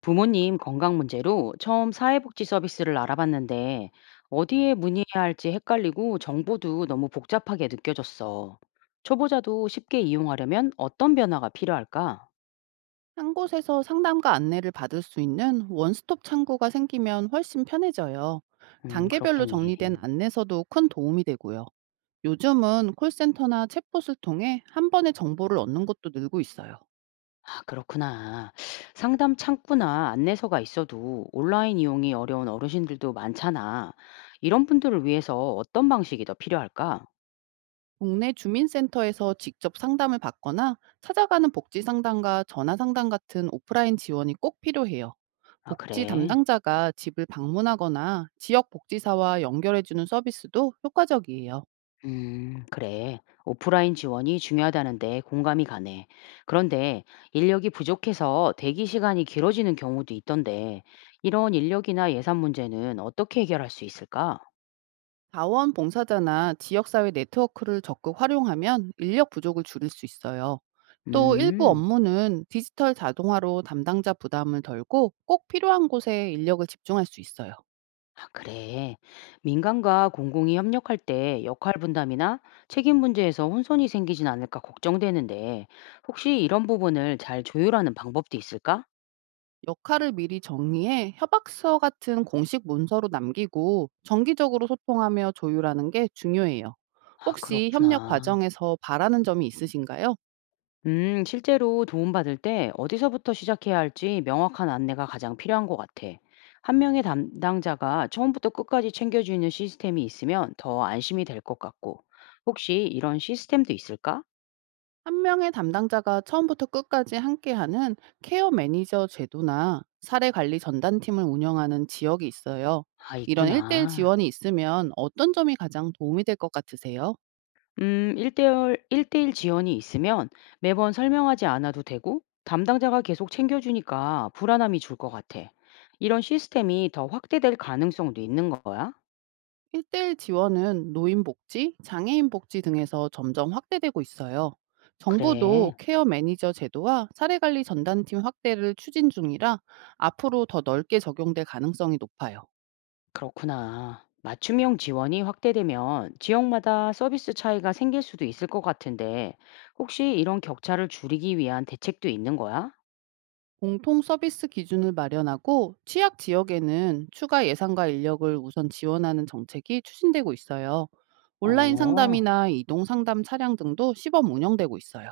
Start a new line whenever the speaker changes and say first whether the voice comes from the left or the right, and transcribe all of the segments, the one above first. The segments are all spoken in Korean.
left: 부모님 건강 문제로 처음 사회복지 서비스를 알아봤는데 어디에 문의해야 할지 헷갈리고 정보도 너무 복잡하게 느껴졌어. 초보자도 쉽게 이용하려면 어떤 변화가 필요할까?
right: 한 곳에서 상담과 안내를 받을 수 있는 원스톱 창구가 생기면 훨씬 편해져요. 단계별로
left: 그렇겠네.
right: 정리된 안내서도 큰 도움이 되고요. 요즘은 콜센터나 챗봇을 통해 한 번에 정보를 얻는 것도 늘고 있어요.
left: 아, 그렇구나. 상담 창구나 안내서가 있어도 온라인 이용이 어려운 어르신들도 많잖아. 이런 분들을 위해서 어떤 방식이 더 필요할까?
right: 국내 주민센터에서 직접 상담을 받거나 찾아가는 복지 상담과 전화 상담 같은 오프라인 지원이 꼭 필요해요.
left: 아,
right: 복지
left: 그래.
right: 담당자가 집을 방문하거나 지역 복지사와 연결해주는 서비스도 효과적이에요.
left: 그래. 오프라인 지원이 중요하다는데 공감이 가네. 그런데 인력이 부족해서 대기 시간이 길어지는 경우도 있던데, 이런 인력이나 예산 문제는 어떻게 해결할 수 있을까?
right: 자원봉사자나 지역사회 네트워크를 적극 활용하면 인력 부족을 줄일 수 있어요. 또 일부
left: 음,
right: 업무는 디지털 자동화로 담당자 부담을 덜고 꼭 필요한 곳에 인력을 집중할 수 있어요.
left: 아, 그래. 민간과 공공이 협력할 때 역할 분담이나 책임 문제에서 혼선이 생기진 않을까 걱정되는데, 혹시 이런 부분을 잘 조율하는 방법도 있을까?
right: 역할을 미리 정리해 협약서 같은 공식 문서로 남기고 정기적으로 소통하며 조율하는 게 중요해요.
left: 아,
right: 혹시 협력
left: 그렇구나.
right: 과정에서 바라는 점이 있으신가요?
left: 실제로 도움받을 때 어디서부터 시작해야 할지 명확한 안내가 가장 필요한 것 같아. 한 명의 담당자가 처음부터 끝까지 챙겨주는 시스템이 있으면 더 안심이 될 것 같고, 혹시 이런 시스템도 있을까?
right: 한 명의 담당자가 처음부터 끝까지 함께하는 케어 매니저 제도나 사례 관리 전담팀을 운영하는 지역이 있어요.
left: 아,
right: 이런 1대1
left: 있구나.
right: 지원이 있으면 어떤 점이 가장 도움이 될 것 같으세요?
left: 일대일 지원이 있으면 매번 설명하지 않아도 되고, 담당자가 계속 챙겨주니까 불안함이 줄 것 같아. 이런 시스템이 더 확대될 가능성도 있는 거야?
right: 1대1 지원은 노인 복지, 장애인 복지 등에서 점점 확대되고 있어요. 정부도
left: 그래.
right: 케어 매니저 제도와 사례 관리 전담팀 확대를 추진 중이라 앞으로 더 넓게 적용될 가능성이 높아요.
left: 그렇구나. 맞춤형 지원이 확대되면 지역마다 서비스 차이가 생길 수도 있을 것 같은데, 혹시 이런 격차를 줄이기 위한 대책도 있는 거야?
right: 공통 서비스 기준을 마련하고 취약 지역에는 추가 예산과 인력을 우선 지원하는 정책이 추진되고 있어요. 온라인
left: 어,
right: 상담이나 이동 상담 차량 등도 시범 운영되고 있어요.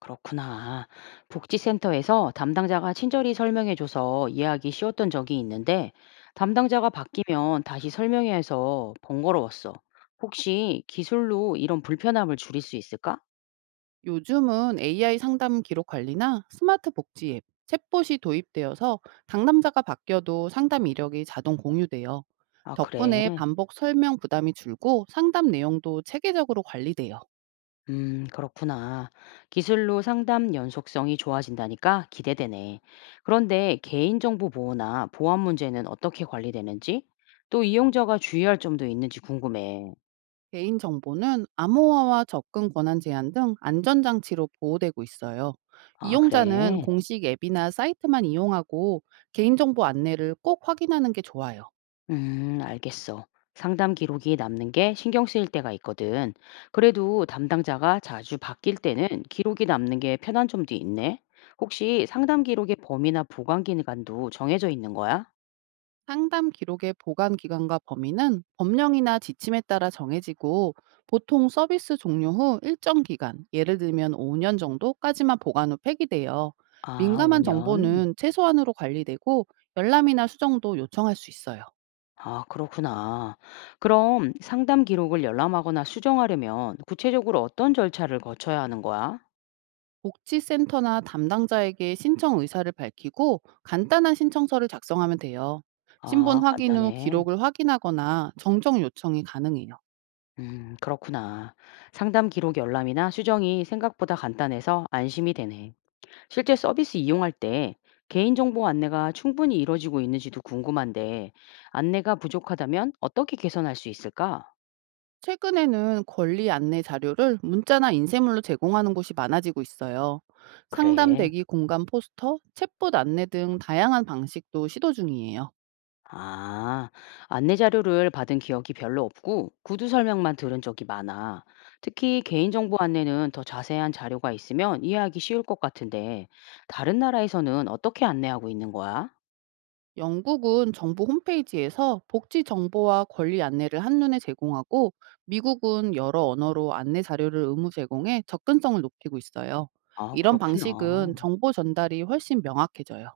left: 그렇구나. 복지센터에서 담당자가 친절히 설명해줘서 이해하기 쉬웠던 적이 있는데, 담당자가 바뀌면 다시 설명해야 해서 번거로웠어. 혹시 기술로 이런 불편함을 줄일 수 있을까?
right: 요즘은 AI 상담 기록 관리나 스마트 복지 앱, 챗봇이 도입되어서 당담자가 바뀌어도 상담 이력이 자동 공유돼요.
left: 아, 그래.
right: 덕분에 반복 설명 부담이 줄고 상담 내용도 체계적으로 관리돼요.
left: 그렇구나. 기술로 상담 연속성이 좋아진다니까 기대되네. 그런데 개인정보 보호나 보안 문제는 어떻게 관리되는지, 또 이용자가 주의할 점도 있는지 궁금해.
right: 개인정보는 암호화와 접근 권한 제한 등 안전장치로 보호되고 있어요.
left: 아,
right: 이용자는
left: 그래?
right: 공식 앱이나 사이트만 이용하고 개인정보 안내를 꼭 확인하는 게 좋아요.
left: 알겠어. 상담 기록이 남는 게 신경 쓰일 때가 있거든. 그래도 담당자가 자주 바뀔 때는 기록이 남는 게 편한 점도 있네. 혹시 상담 기록의 범위나 보관 기간도 정해져 있는 거야?
right: 상담 기록의 보관 기간과 범위는 법령이나 지침에 따라 정해지고 보통 서비스 종료 후 일정 기간, 예를 들면 5년 정도까지만 보관 후 폐기돼요.
left: 아,
right: 민감한
left: 5년.
right: 정보는 최소한으로 관리되고 열람이나 수정도 요청할 수 있어요.
left: 아, 그렇구나. 그럼 상담 기록을 열람하거나 수정하려면 구체적으로 어떤 절차를 거쳐야 하는 거야?
right: 복지센터나 담당자에게 신청 의사를 밝히고 간단한 신청서를 작성하면 돼요. 신분
left: 아,
right: 확인 후
left: 간단해.
right: 기록을 확인하거나 정정 요청이 가능해요.
left: 그렇구나. 상담 기록 열람이나 수정이 생각보다 간단해서 안심이 되네. 실제 서비스 이용할 때 개인정보 안내가 충분히 이루어지고 있는지도 궁금한데, 안내가 부족하다면 어떻게 개선할 수 있을까?
right: 최근에는 권리 안내 자료를 문자나 인쇄물로 제공하는 곳이 많아지고 있어요. 상담
left: 그래.
right: 대기 공간 포스터, 챗봇 안내 등 다양한 방식도 시도 중이에요.
left: 아, 안내 자료를 받은 기억이 별로 없고 구두 설명만 들은 적이 많아. 특히 개인정보 안내는 더 자세한 자료가 있으면 이해하기 쉬울 것 같은데 다른 나라에서는 어떻게 안내하고 있는 거야?
right: 영국은 정부 홈페이지에서 복지 정보와 권리 안내를 한눈에 제공하고 미국은 여러 언어로 안내 자료를 의무 제공해 접근성을 높이고 있어요.
left: 아,
right: 이런
left: 그렇구나.
right: 방식은 정보 전달이 훨씬 명확해져요.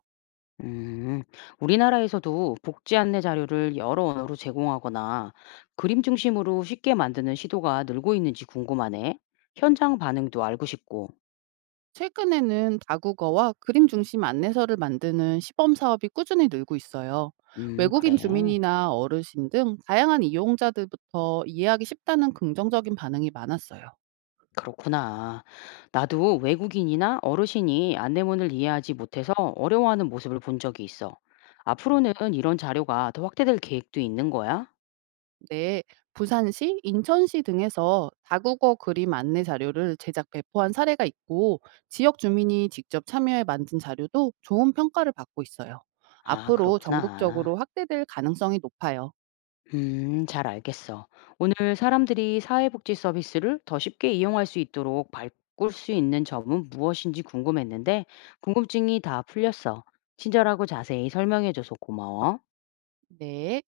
left: 음, 우리나라에서도 복지 안내 자료를 여러 언어로 제공하거나 그림 중심으로 쉽게 만드는 시도가 늘고 있는지 궁금하네. 현장 반응도 알고 싶고.
right: 최근에는 다국어와 그림 중심 안내서를 만드는 시범 사업이 꾸준히 늘고 있어요. 외국인
left: 그래.
right: 주민이나 어르신 등 다양한 이용자들부터 이해하기 쉽다는 긍정적인 반응이 많았어요.
left: 그렇구나. 나도 외국인이나 어르신이 안내문을 이해하지 못해서 어려워하는 모습을 본 적이 있어. 앞으로는 이런 자료가 더 확대될 계획도 있는 거야?
right: 네, 부산시, 인천시 등에서 다국어 그림 안내 자료를 제작 배포한 사례가 있고 지역 주민이 직접 참여해 만든 자료도 좋은 평가를 받고 있어요.
left: 아,
right: 앞으로 전국적으로
left: 그렇구나.
right: 확대될 가능성이 높아요.
left: 잘 알겠어. 오늘 사람들이 사회복지 서비스를 더 쉽게 이용할 수 있도록 바꿀 수 있는 점은 무엇인지 궁금했는데, 궁금증이 다 풀렸어. 친절하고 자세히 설명해줘서 고마워.
right: 네.